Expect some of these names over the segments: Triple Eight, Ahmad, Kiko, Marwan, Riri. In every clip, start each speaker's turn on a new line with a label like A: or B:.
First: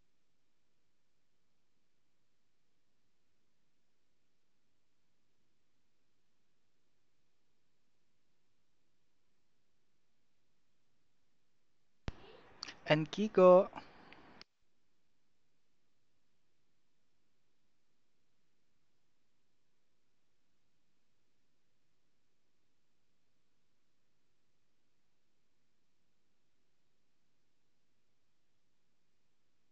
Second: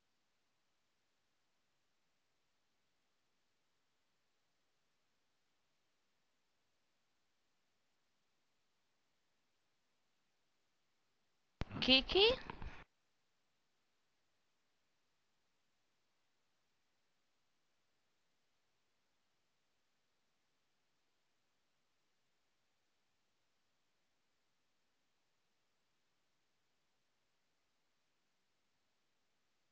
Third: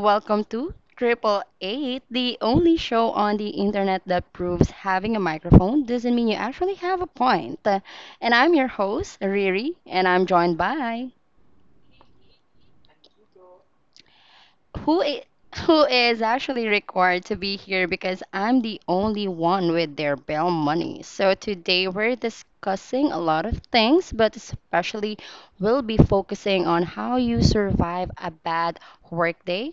A: Welcome to Triple Eight, the only show on the internet that proves having a microphone doesn't mean you actually have a point. And I'm your host, Riri, and I'm joined by
B: Kiki?
C: And Kiko,
A: who i- who is actually required to be here because I'm the only one with their bail money. So today we're discussing a lot of things, but especially we'll be focusing on how you survive a bad workday,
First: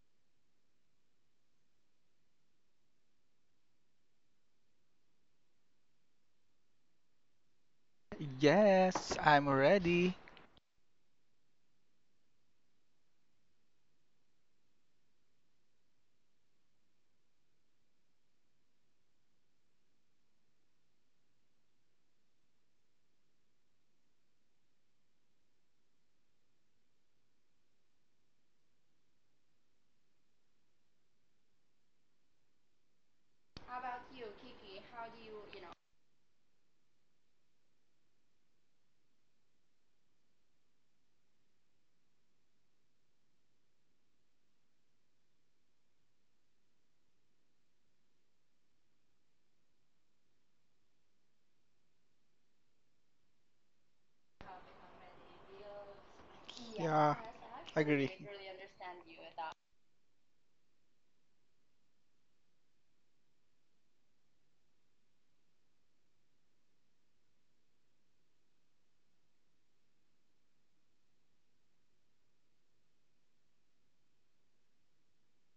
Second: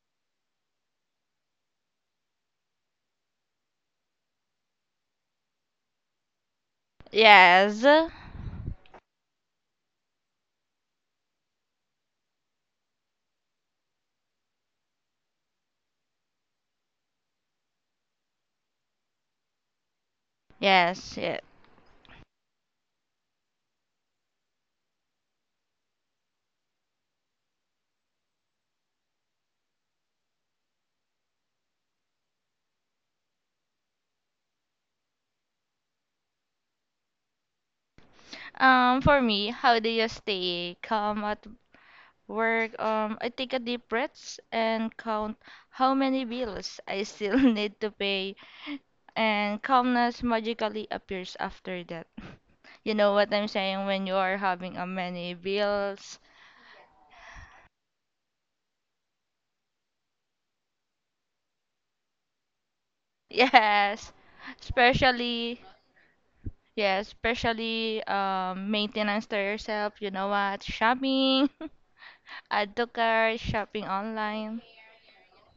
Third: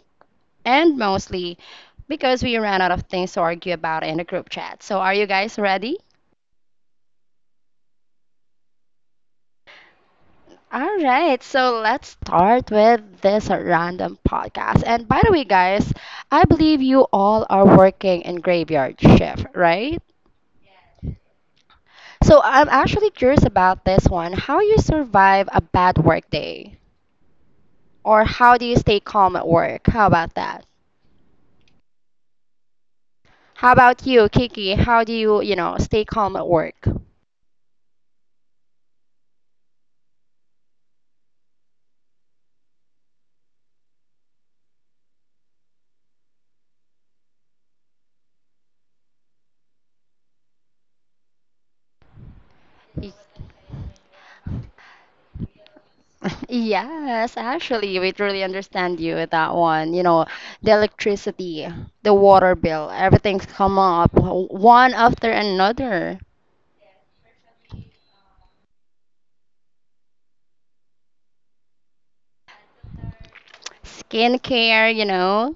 A: and mostly because we ran out of things to argue about in the group chat. So, are you guys ready?
B: Yes.
C: yes, I'm ready.
A: All right, so let's start with this random podcast. And by the way, guys, I believe you all are working in graveyard shift, right?
B: Yes, yeah.
A: So I'm actually curious about this one. How you survive a bad work day? Or how do you stay calm at work? How about that? How about you, Kiki? How do you, you know, stay calm at work?
B: For me, how do you stay calm at work? I take a deep breaths and count how many bills I still need to pay, and calmness magically appears after that. You know what I'm saying when you are having a many bills.
A: Yes, actually, we truly understand you with that one. You know, the electricity, the water bill, everything's come
B: Yes.
A: up one after
B: Especially,
A: another.
B: yeah, especially maintenance to yourself, you know what? Shopping, add to cart, shopping online.
A: Skincare, you know.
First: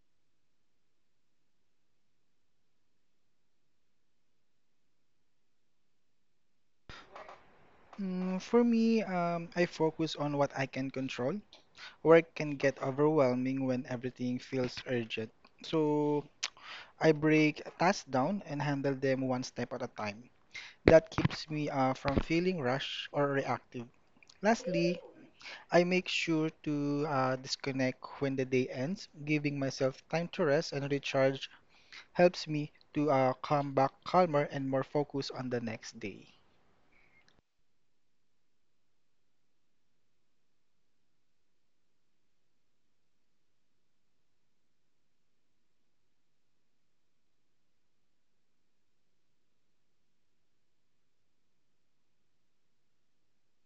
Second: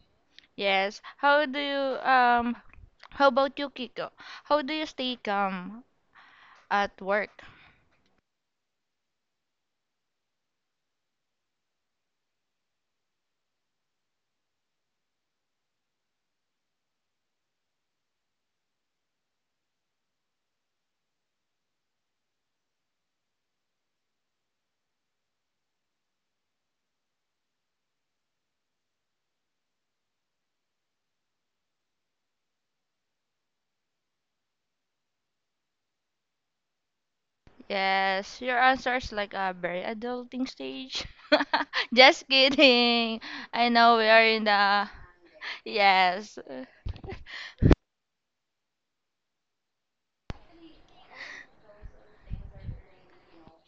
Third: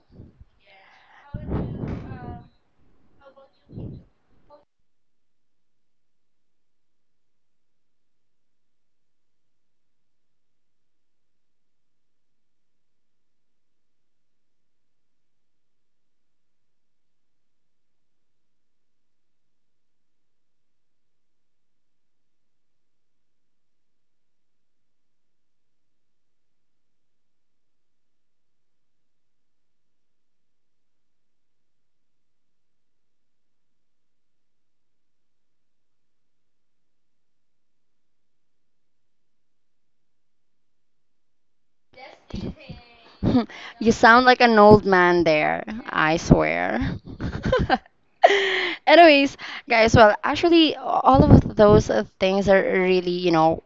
B: Yes. How about you, Kiko? How do you stay calm at work?
C: For me, I focus on what I can control. Work can get overwhelming when everything feels urgent. So I break tasks down and handle them one step at a time. That keeps me from feeling rushed or reactive. Lastly, I make sure to disconnect when the day ends. Giving myself time to rest and recharge helps me to come back calmer and more focused on the next day.
B: Yes, your answer is like a very adulting stage. Just kidding. I
A: You
B: know we are
A: sound like
B: in
A: an old
B: the
A: man there, I
B: yes.
A: swear. Anyways, guys, well, actually, all of those things are really, you know,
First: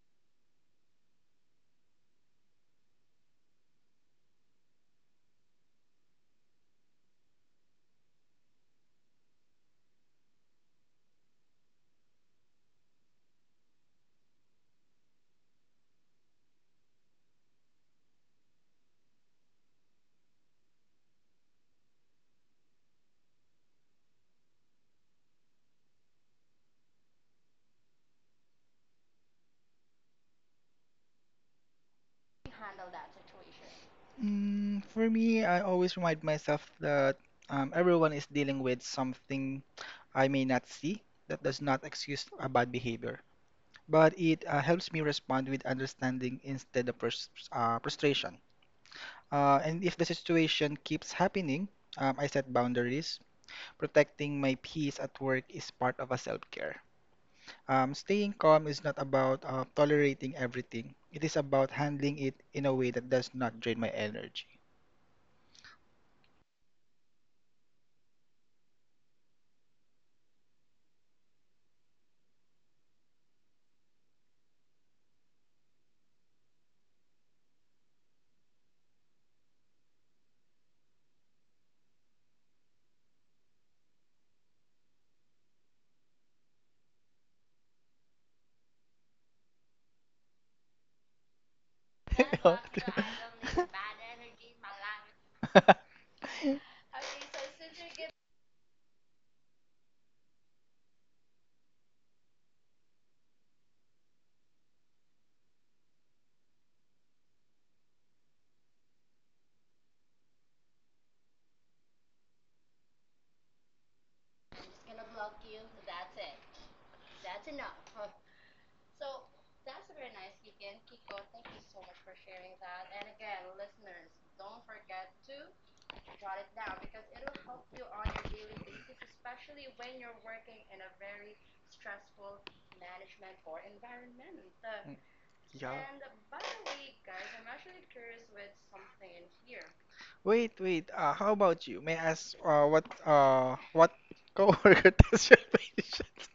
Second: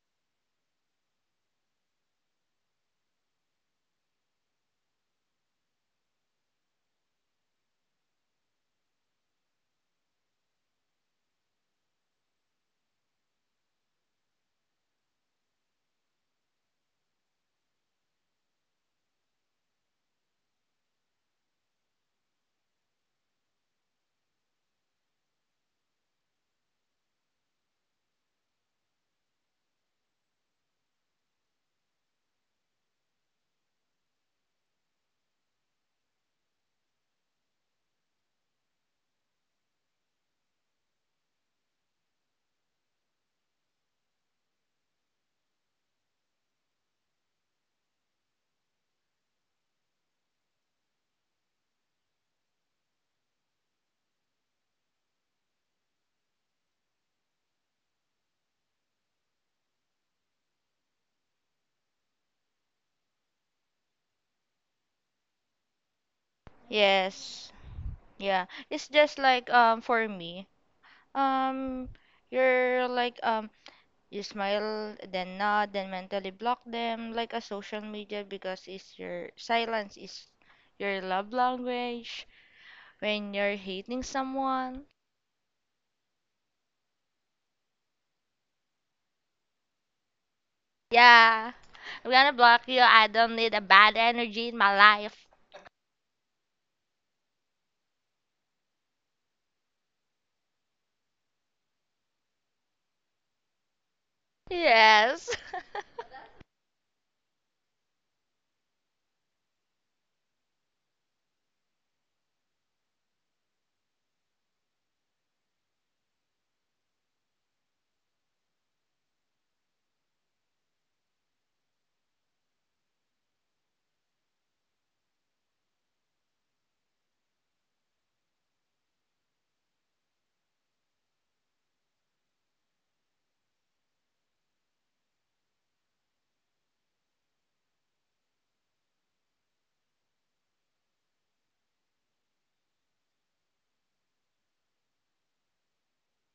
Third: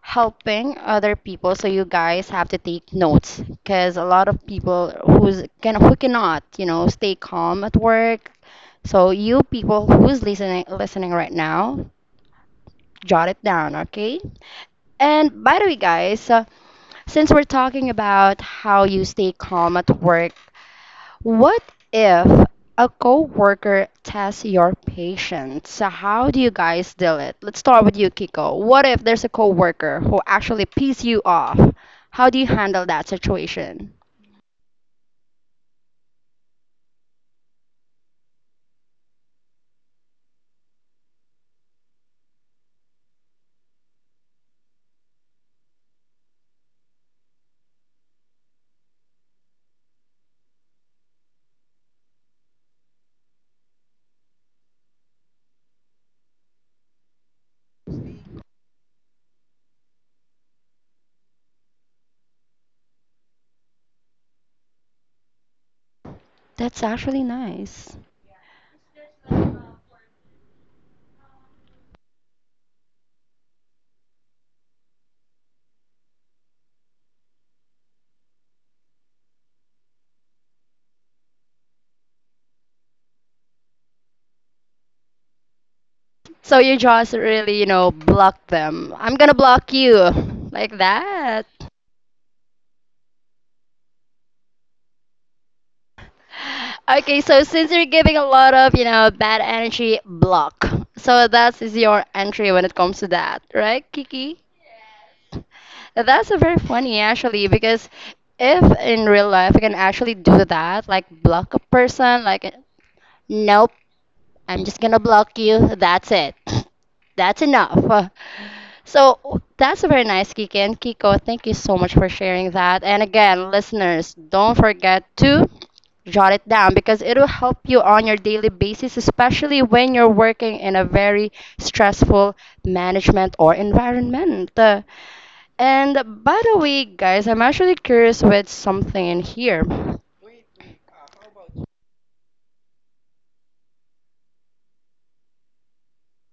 A: helping other people. So you guys have to take notes because a lot of people who cannot, you know, stay calm at work. So you people who's listening right now, jot it down, okay? And by the way, guys, since we're talking about how you stay calm at work, what if a coworker tests your patience? So how do you guys deal it? Let's start with you, Kiko. What if there's a coworker who actually pisses you off? How do you handle that situation?
C: For me, I always remind myself that everyone is dealing with something I may not see. That does not excuse a bad behavior, but it helps me respond with understanding instead of frustration. And if the situation keeps happening, I set boundaries. Protecting my peace at work is part of a self-care. Staying calm is not about tolerating everything. It is about handling it in a way that does not drain my energy.
A: That's actually
B: Yes.
A: nice.
B: Yeah. It's just like, for me. Um you're like, you smile then nod then mentally block them like a social media because it's your silence is your love language when you're hating someone.
A: So you just really, you know, block them. I'm gonna block you like that.
B: Yeah. I'm gonna block you. I don't need a bad energy in my life.
A: Okay, so since you're giving a lot of, you know, bad energy block. So that is your entry when it comes to that, right, Kiki?
B: Yes.
A: That's a very funny actually because if in real life you can actually do that, like block a person, like nope, I'm just gonna block you. That's it. That's enough. So that's a very nice, Kiki and Kiko. Thank you so much for sharing that. And again, listeners, don't forget to jot it down because it will help you on your daily basis, especially when you're working in a very stressful management or environment.
C: Yeah.
A: And by the way, guys, I'm actually curious with something in here.
C: Wait, wait. How about you? May I ask what coworker test your patient?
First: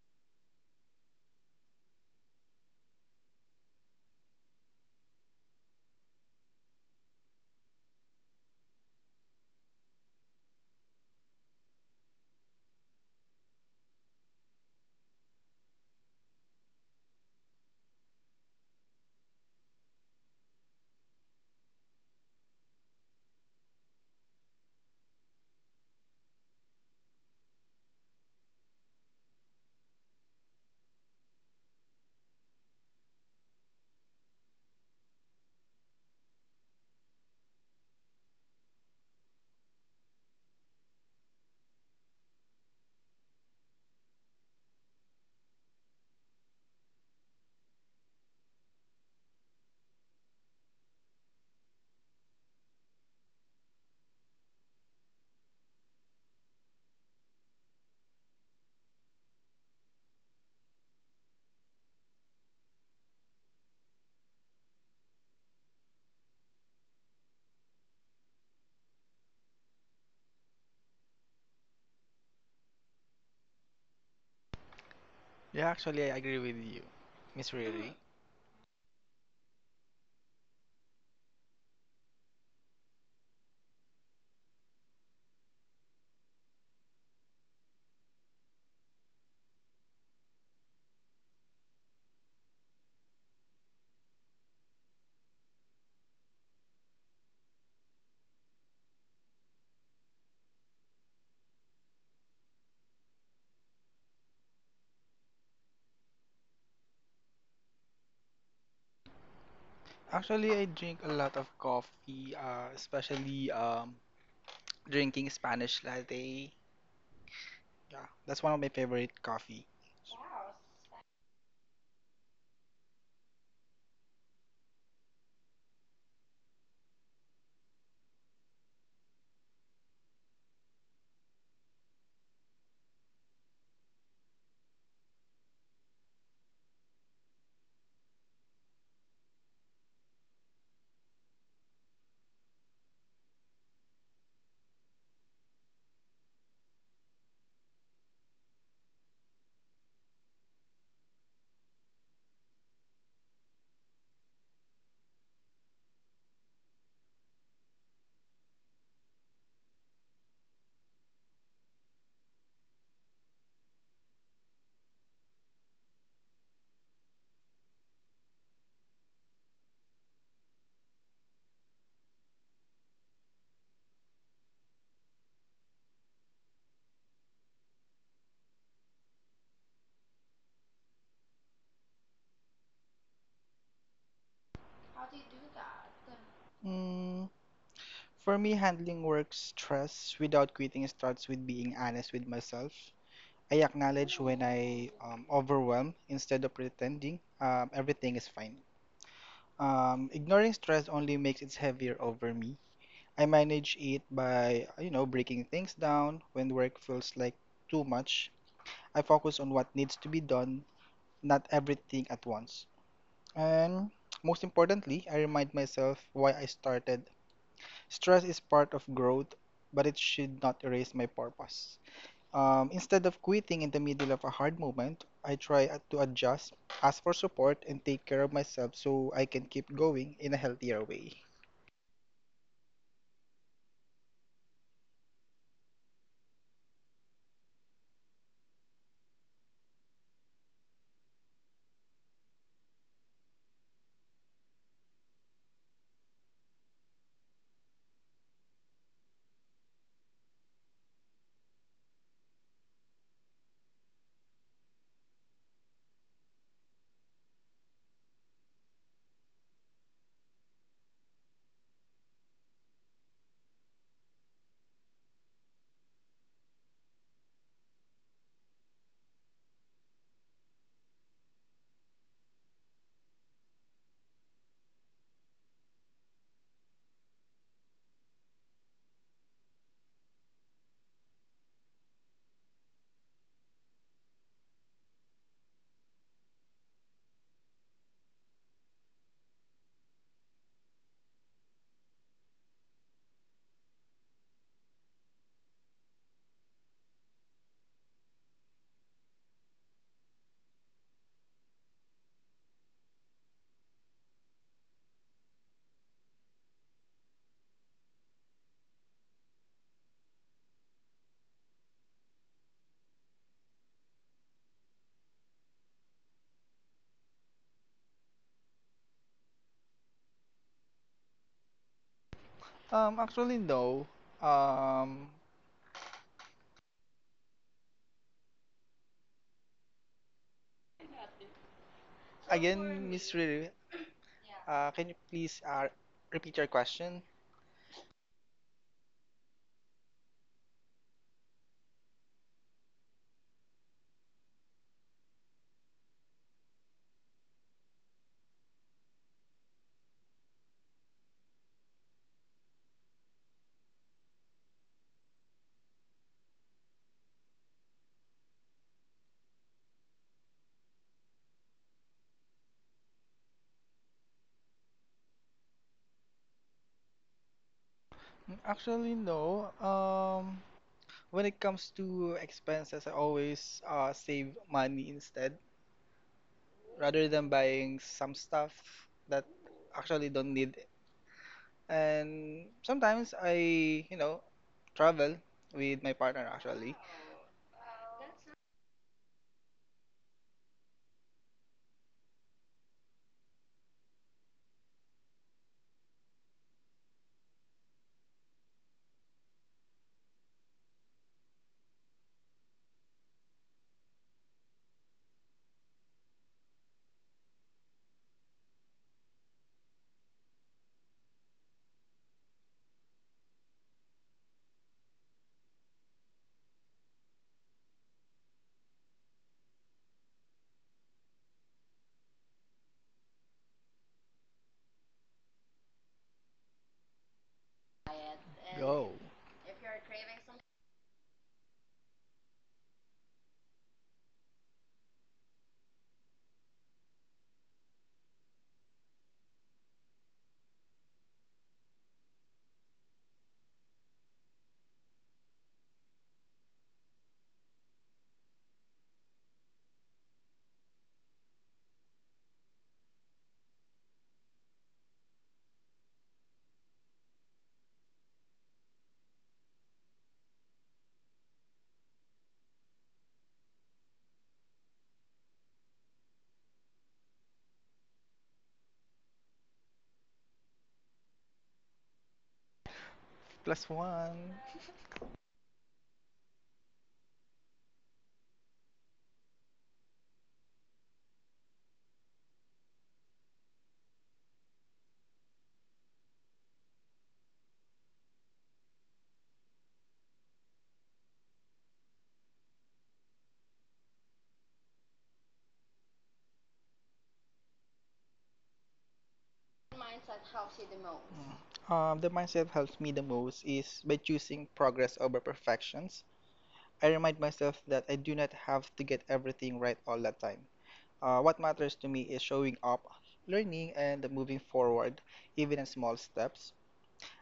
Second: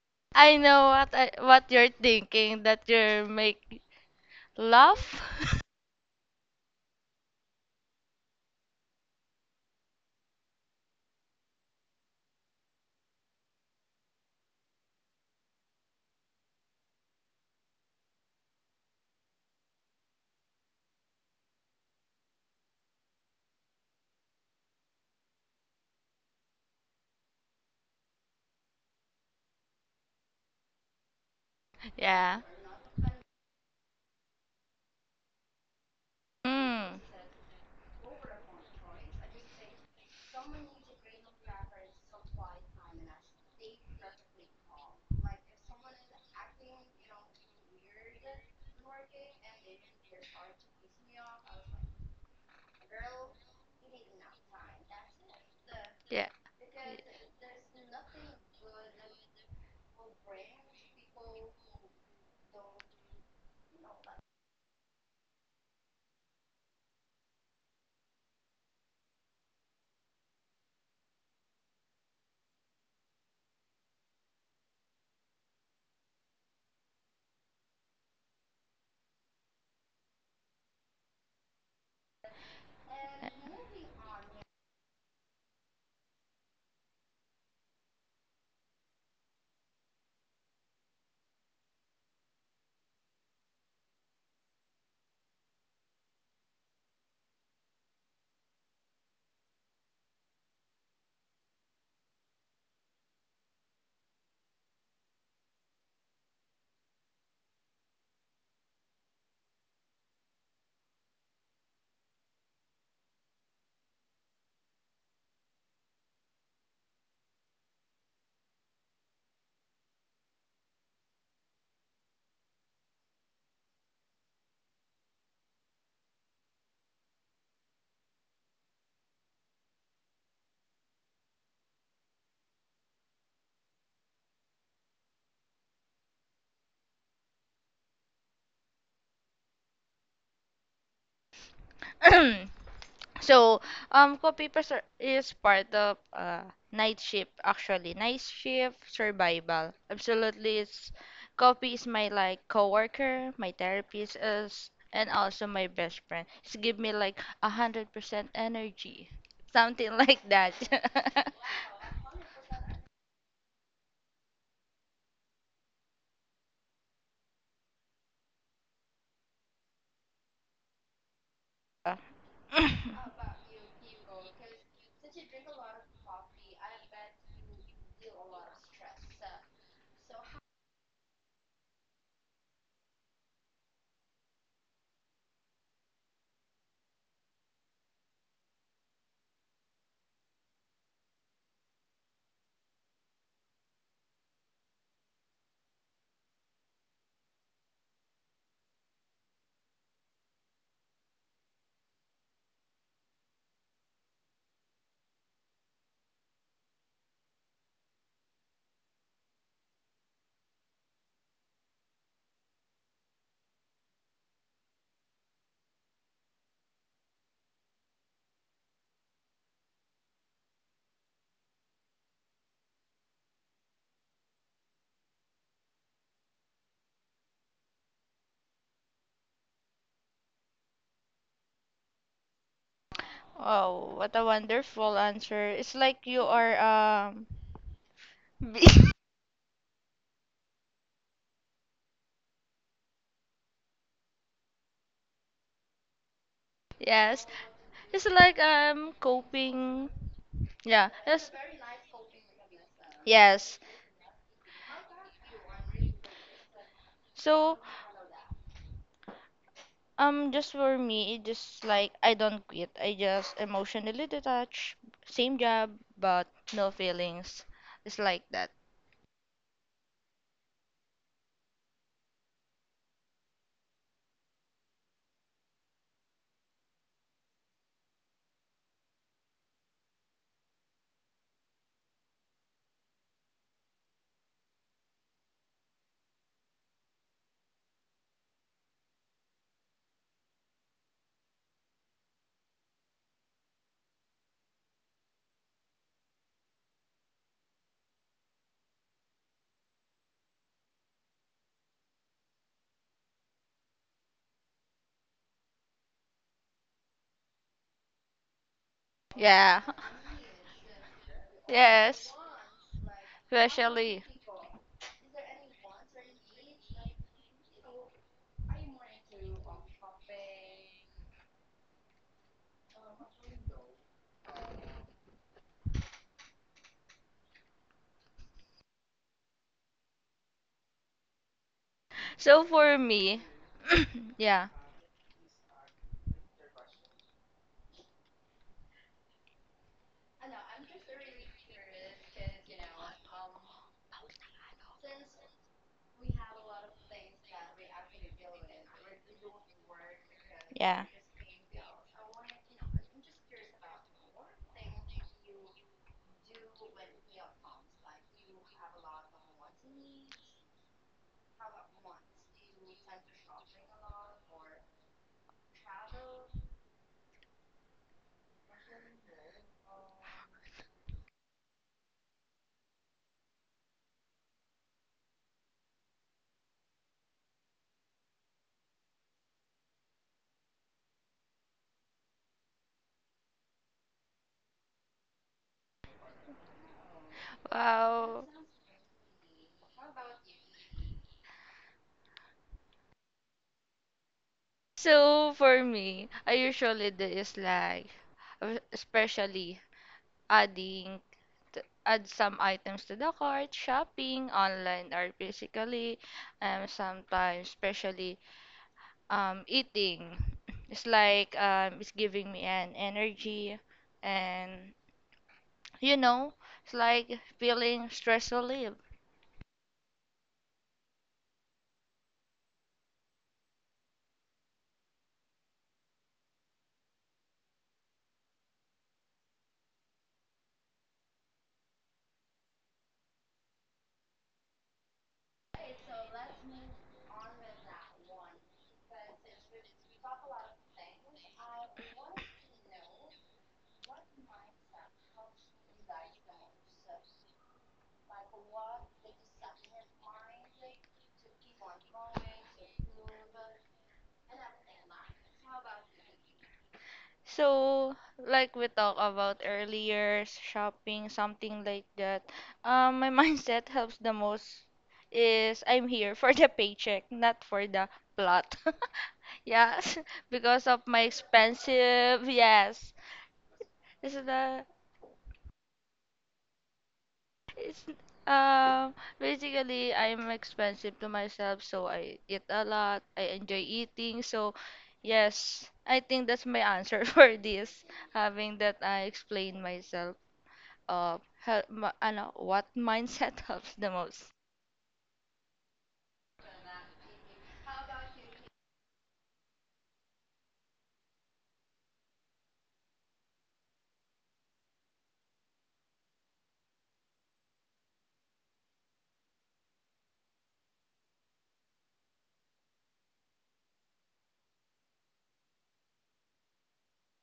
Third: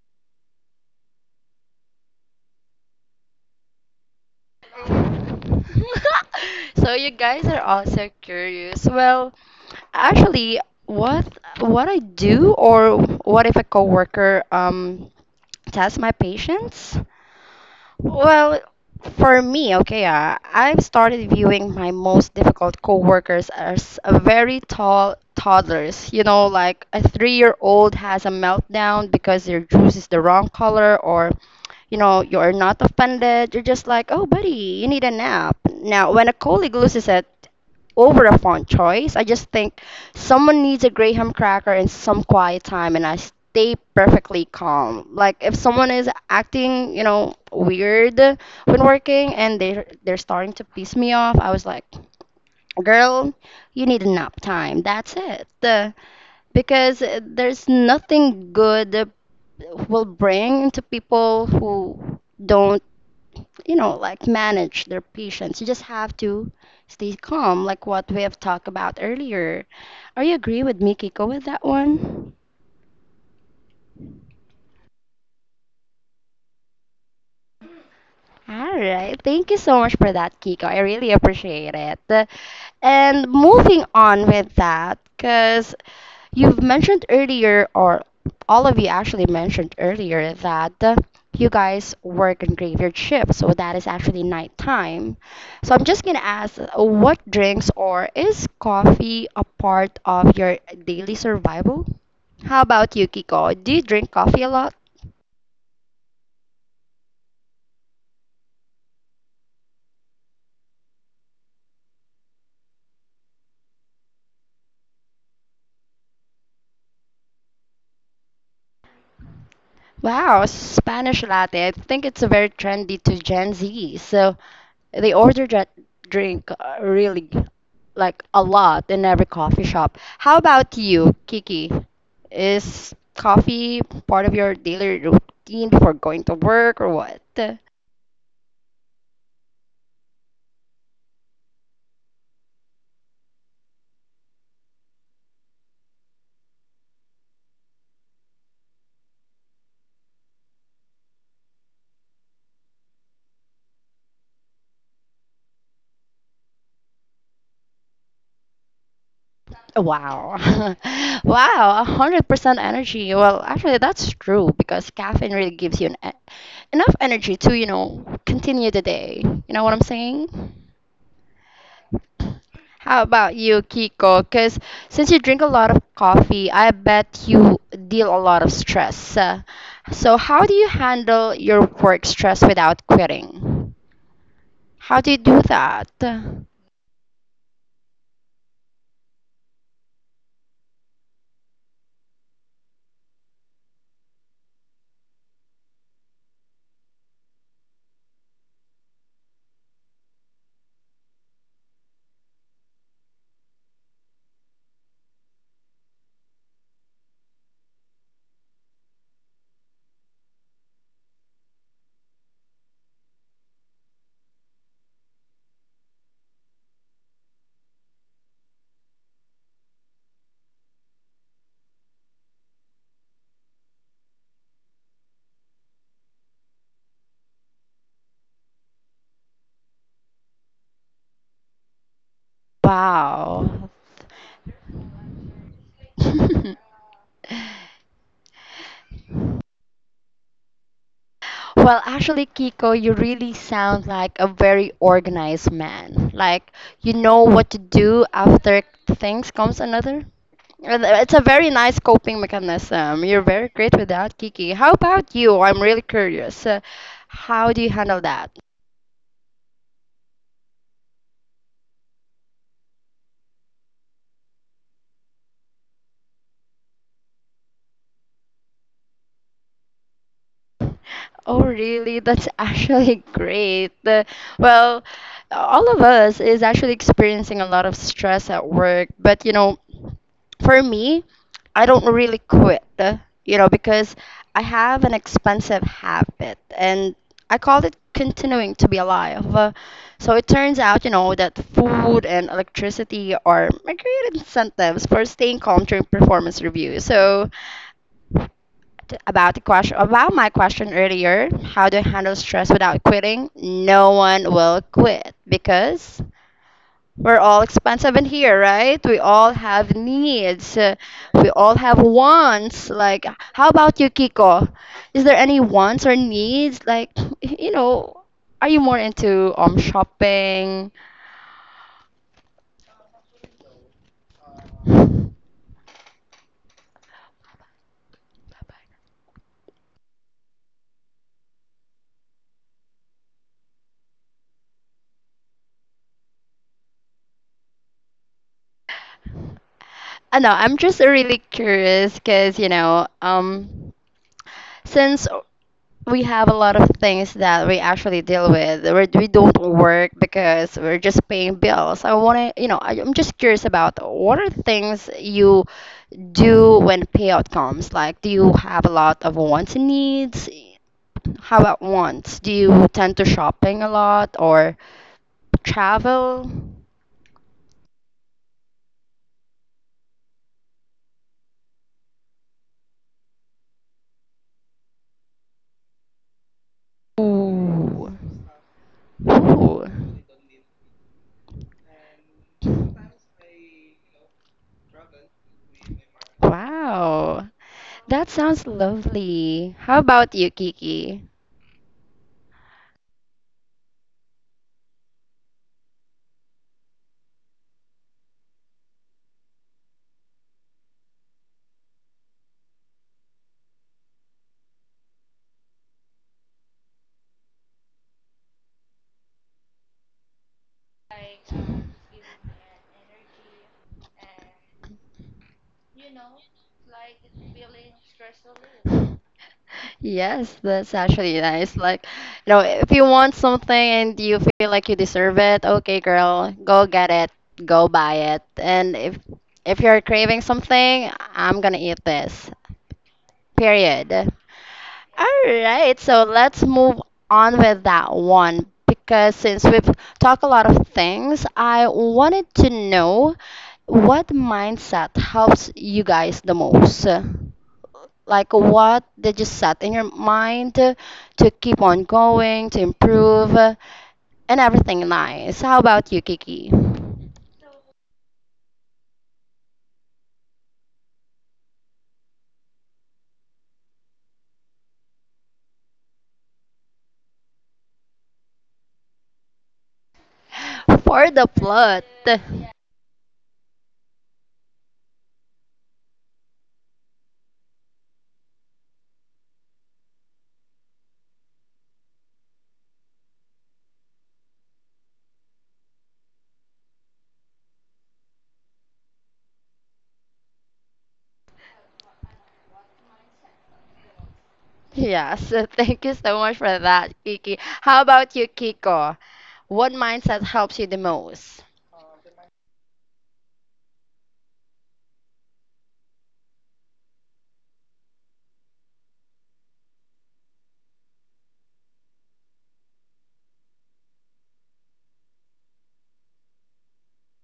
B: I know what you're thinking that you're make laugh.
A: So you guys are also curious. Well, actually, what what I do, or what if a coworker tests my patience? Well, for me, okay, I've started viewing my most difficult coworkers as a very tall toddlers. You know, like a three-year-old has a meltdown because their juice is the wrong color, or you know,
B: Yeah.
A: you're not offended. You're just like, oh, buddy, you need a nap. Now, when a colleague
B: Mm.
A: loses it over a font choice, I just think someone needs a graham cracker and some quiet time, and I stay perfectly calm. Like if someone is acting, you know, weird when working and they're starting to piss me off, I was like, "Girl, you need a nap time. That's it."
B: Yeah.
A: Because there's nothing good will bring to people who don't, you know, like manage their patience. You just have to stay calm, like what we have talked about earlier. Are you agree with me, Kiko, with that one?
C: Yeah, actually, I agree with you, Miss Riri.
A: All right. Thank you so much for that, Kiko. I really appreciate it. And moving on with that, because you've mentioned earlier, or all of you actually mentioned earlier, that you guys work in graveyard shift, so that is actually nighttime. So I'm just gonna ask, what drinks or is coffee a part of your daily survival? How about you, Kiko? Do you drink coffee a lot?
C: Actually, I drink a lot of coffee, especially drinking Spanish latte. Yeah, that's one of my favorite coffee.
A: Wow, Spanish latte. I think it's very trendy to Gen Z. So they order that drink really like a lot in every coffee shop. How about you, Kiki? Is coffee part of your daily routine for going to work or what?
B: So, co-papers is part of night shift actually. Night shift survival. Absolutely, it's copy is my like coworker, my therapist is, and also my best friend. It's give me like 100% energy, something like that.
A: Wow. Wow, 100% energy. Well, actually, that's true because caffeine really gives you an e enough energy to, you know, continue the day. You know what I'm saying? How about you, Kiko? Because since you drink a lot of coffee, I bet you deal a lot of stress. So, how do you handle your work stress without quitting? How do you do that?
C: Mm, For me, handling work stress without quitting starts with being honest with myself. I acknowledge when I overwhelmed instead of pretending everything is fine. Ignoring stress only makes it heavier over me. I manage it by, you know, breaking things down when work feels like too much. I focus on what needs to be done, not everything at once. And most importantly, I remind myself why I started. Stress is part of growth, but it should not erase my purpose. Instead of quitting in the middle of a hard moment, I to adjust, ask for support, and take care of myself so I can keep going in a healthier way.
A: Wow.
B: Oh, what a wonderful answer. It's like you are
A: Well, actually, Kiko, you really sound like a very organized man. Like you know
B: yes.
A: what to
B: It's
A: do
B: like
A: after things comes
B: coping.
A: another.
B: Yeah.
A: It's a
B: Yes.
A: very nice coping mechanism. You're very
B: Yes.
A: great with that, Kiki. How about you? I'm really curious. How
B: So
A: do you handle that?
B: just for me, it just like I don't quit. I just emotionally detach. Same job, but no feelings. It's like that.
A: Oh, really? That's actually great. Well, all of us is actually experiencing a lot of stress at work, but you know, for me, I don't really quit, you know, because I have an expensive habit and I call it continuing to be alive. So it turns out, you know, that food and electricity are my great incentives for staying calm during performance review. So, about the question about my question earlier, how do I handle stress without quitting? No one will quit because we're all expensive in here, right? We all
B: Yeah.
A: have needs. We all have
B: Yes.
A: wants. Like, how about you,
B: Especially.
A: Kiko? Is there any wants or needs? Like, you know, are you more into shopping?
C: Actually, no. Um,
B: So for
C: Again, Miss
B: me,
C: Riri,
B: yeah.
C: can you please repeat your question?
A: I know, I'm just really curious because, you know, since we have a lot of things that we actually deal with. We do not work because we're
B: Yeah.
A: just paying bills. I want to, you know, I'm just curious about what are things you do when payout comes? Like, do you have a lot of wants and needs? How about wants? Do you tend to shopping a lot or travel?
C: Actually, no. When it comes to expenses, I always save money instead, rather than buying
A: Ooh.
C: some stuff that
A: Ooh.
C: actually don't need it. And sometimes I, you know, travel with my partner actually.
A: Wow, that
B: Wow.
A: sounds lovely. How about you, Kiki?
B: So for me, I usually do is like, especially adding, t- add some items to the cart, shopping online or physically, sometimes especially eating. It's like it's giving me an energy, and you know, it's like feeling stress relief.
A: Yes, that's actually nice. Like, you know, if you want something and you feel like you deserve it, okay, girl, go get it, go buy it. And
C: Go.
A: if you're craving something, I'm gonna eat this. Period. All right, so let's move on with that one because since we've talked a lot of things, I wanted to know what mindset helps you guys the most. Like, what did you set in your mind to keep on going, to improve, and everything nice? How about you, Kiki?
B: So, like we talked about earlier, shopping, something like that. My mindset helps the most is I'm here for the paycheck, not for the plot. Yes, because of my
A: For the plot.
B: expensive. Yes,
C: Plus
B: it's
C: one.
B: the it's basically I'm expensive to myself, so I eat a lot. I enjoy eating, so yes, I think that's my answer for this, having that I explain myself. Know what mindset helps the most?
A: Yeah, so thank you so much for that, Kiki. How about you, Kiko? What mindset helps you the most?
C: Mm. The mindset helps me the most is by choosing progress over perfections. I remind myself that I do not have to get everything right all the time. What matters to me is showing up, learning, and moving forward, even in small steps.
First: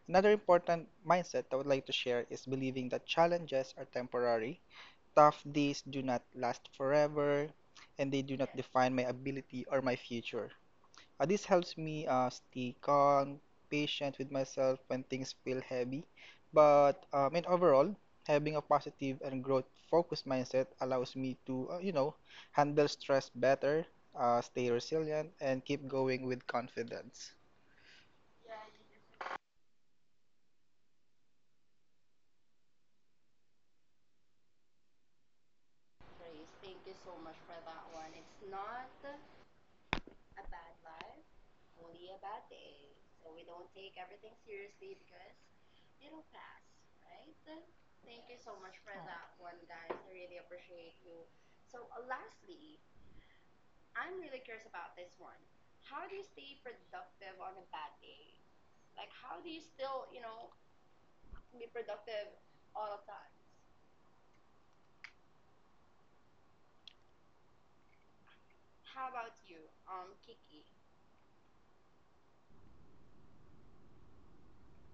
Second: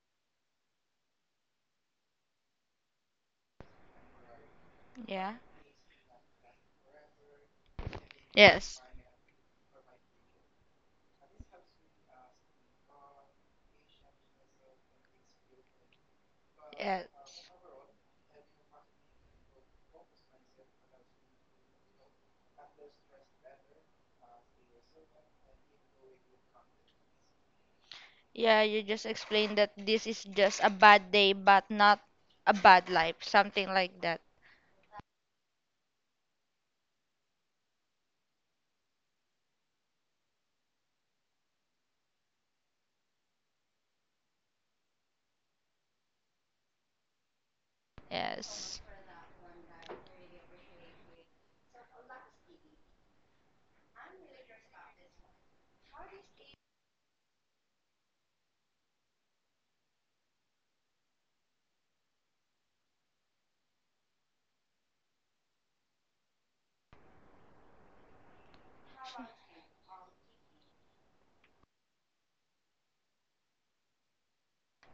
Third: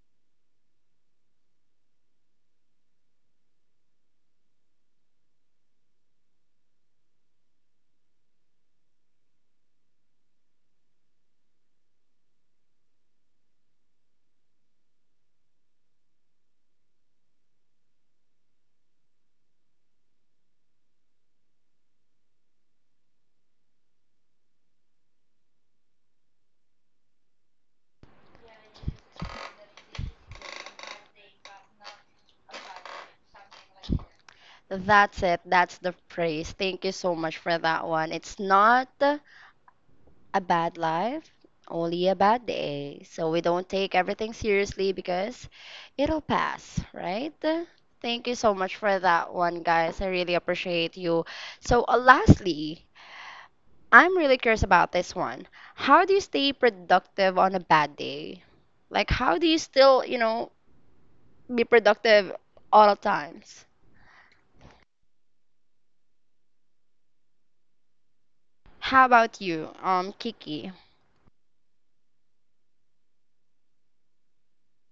C: Another important mindset I would like to share is believing that challenges are temporary.
B: Yeah.
C: Tough days do not last forever, and they do not
B: Yes.
C: define my ability or my future. This helps me stay calm, patient with myself when things feel heavy. But
B: Yes.
C: and overall, having a positive and growth-focused mindset allows me to, you know, handle stress better, stay resilient, and keep going with confidence.
B: Yeah, you just explained that this is just a bad day, but not a bad life, something like that.
A: That's it. That's the phrase. Thank you so much for that one. It's not a bad life, only a bad day. So we don't take everything seriously because it'll pass, right? Thank you so much
B: Yes.
A: for that one, guys. I really appreciate you. So, lastly, I'm really curious about this one. How do you stay productive on a bad day? Like, how do you still, you know, be productive all the times? How about you, Kiki?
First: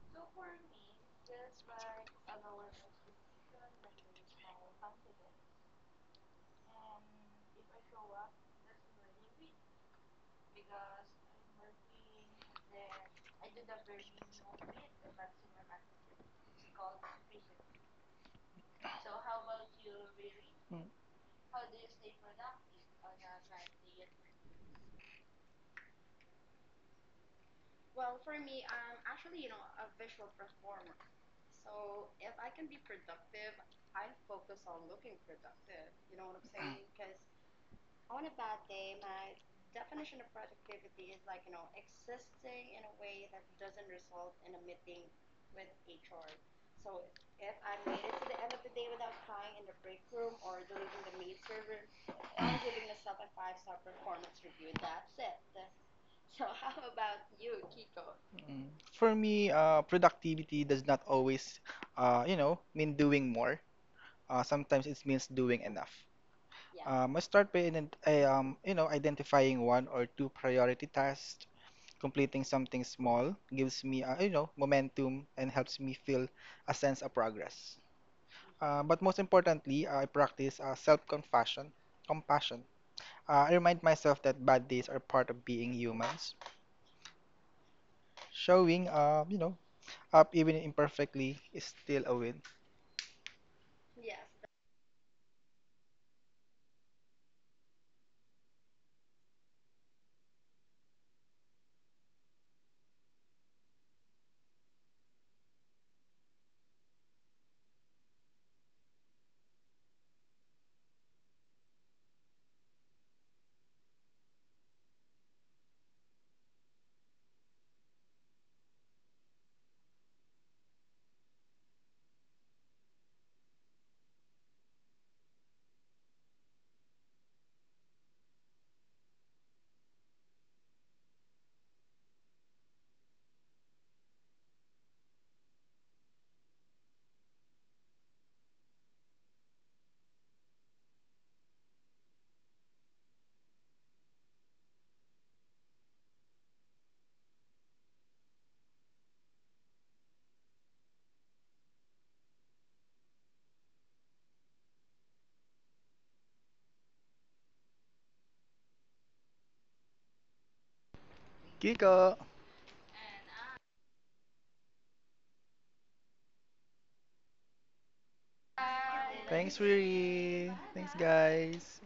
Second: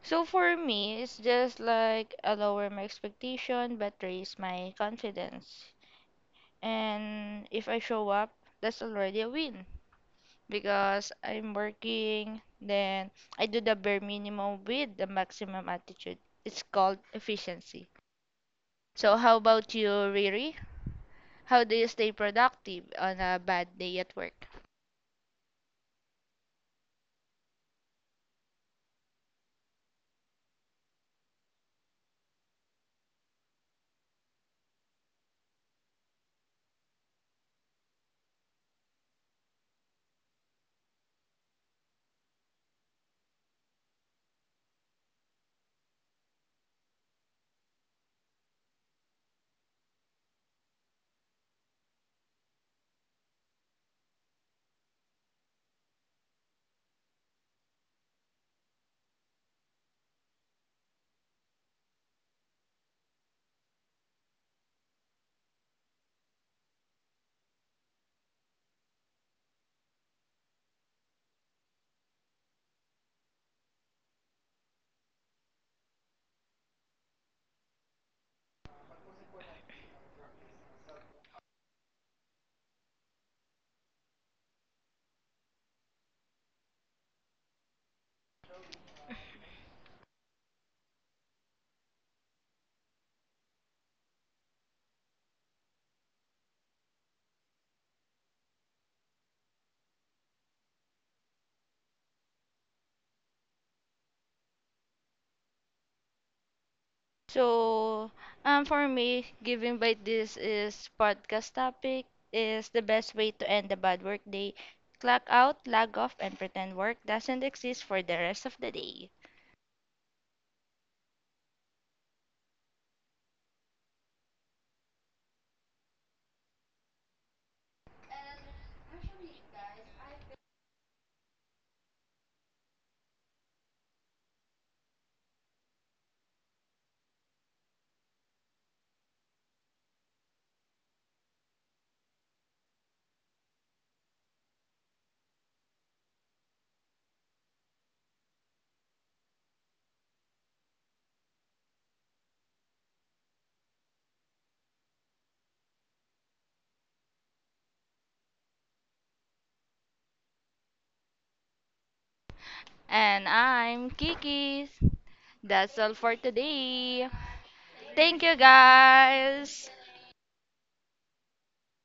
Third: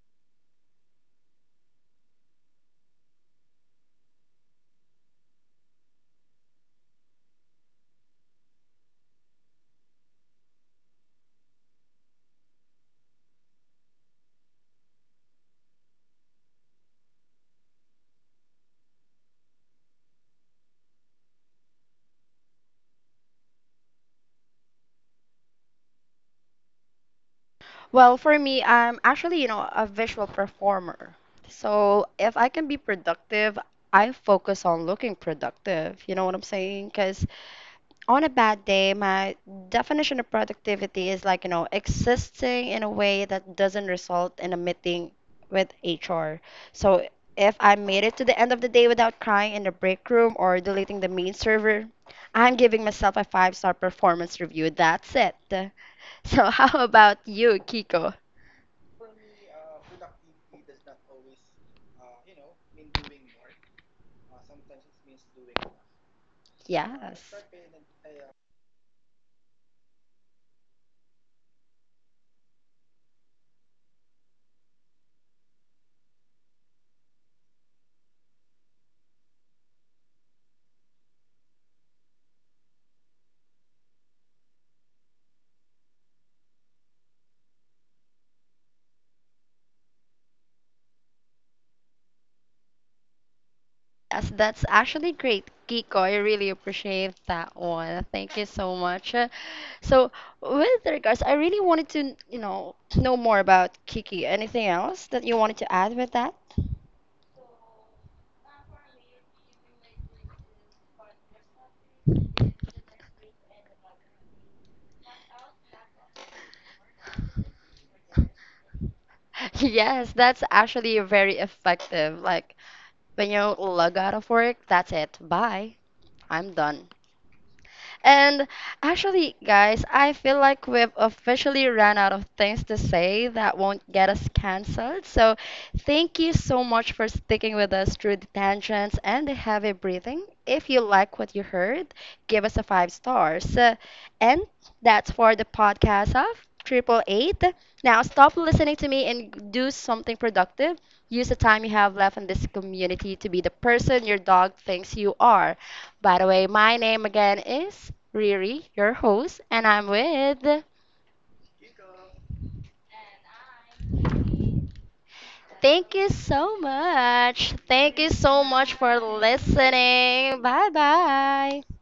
B: So for me, it's just like I lower my expectation but raise my confidence. And if I show up, that's already a win. Because I'm working, then I do the bare minimum with the maximum attitude. It's called efficiency. So, how about you, Riri?
C: Mm.
B: How do you stay productive on a bad day at work?
A: Well, for me, I'm actually, you know, a visual performer. So if I can be productive, I focus on looking productive. You know what I'm saying? Because on a bad day, my definition of productivity is like, you know, existing in a way that doesn't result in a meeting with HR. So if I made it to the end of the day without crying in the break room or deleting the main server, I'm giving myself a five-star performance review. That's it. So how about you, Kiko?
C: Mm. For me, productivity does not always, you know, mean doing more. Sometimes it means doing enough. I
A: Yes.
C: start by, you know, identifying one or two priority tasks. Completing something small gives me, you know, momentum and helps me feel a sense of progress. But most importantly, I practice self-compassion. Compassion. I remind myself that bad days are part of being humans. Showing, you know, up even imperfectly is still a win.
A: Yes, that's actually great, Kiko. I really appreciate that one. Thank you so much. So, with regards, I really wanted to, you know more about Kiki. Anything else that you wanted to add with that?
B: So, for me, giving by this is podcast topic is the best way to end a bad work day. Clock out, log off, and pretend work doesn't exist for the rest of the day.
A: Yes, that's actually very effective. Like when you log out of work, that's it. Bye. I'm done. And actually, guys, I feel like we've officially run out of things to say that won't get us canceled. So, thank you so much for sticking with us through the tangents and the heavy breathing. If you like what you heard, give us a five stars. And that's for the podcast of Triple Eight. Now, stop listening to me and do something productive. Use the time you have left in this community to be the person your dog thinks you are. By the way, my name again is Riri, your host, and I'm with.
C: Kiko!
B: And I'm Kiki. That's all
A: Thank you
B: for
A: so
B: today.
A: much. Thank you
B: Thank you,
A: so much for
C: Thanks,
B: guys.
A: listening.
C: Riri!
A: Bye
C: Thanks,
A: bye.
C: guys!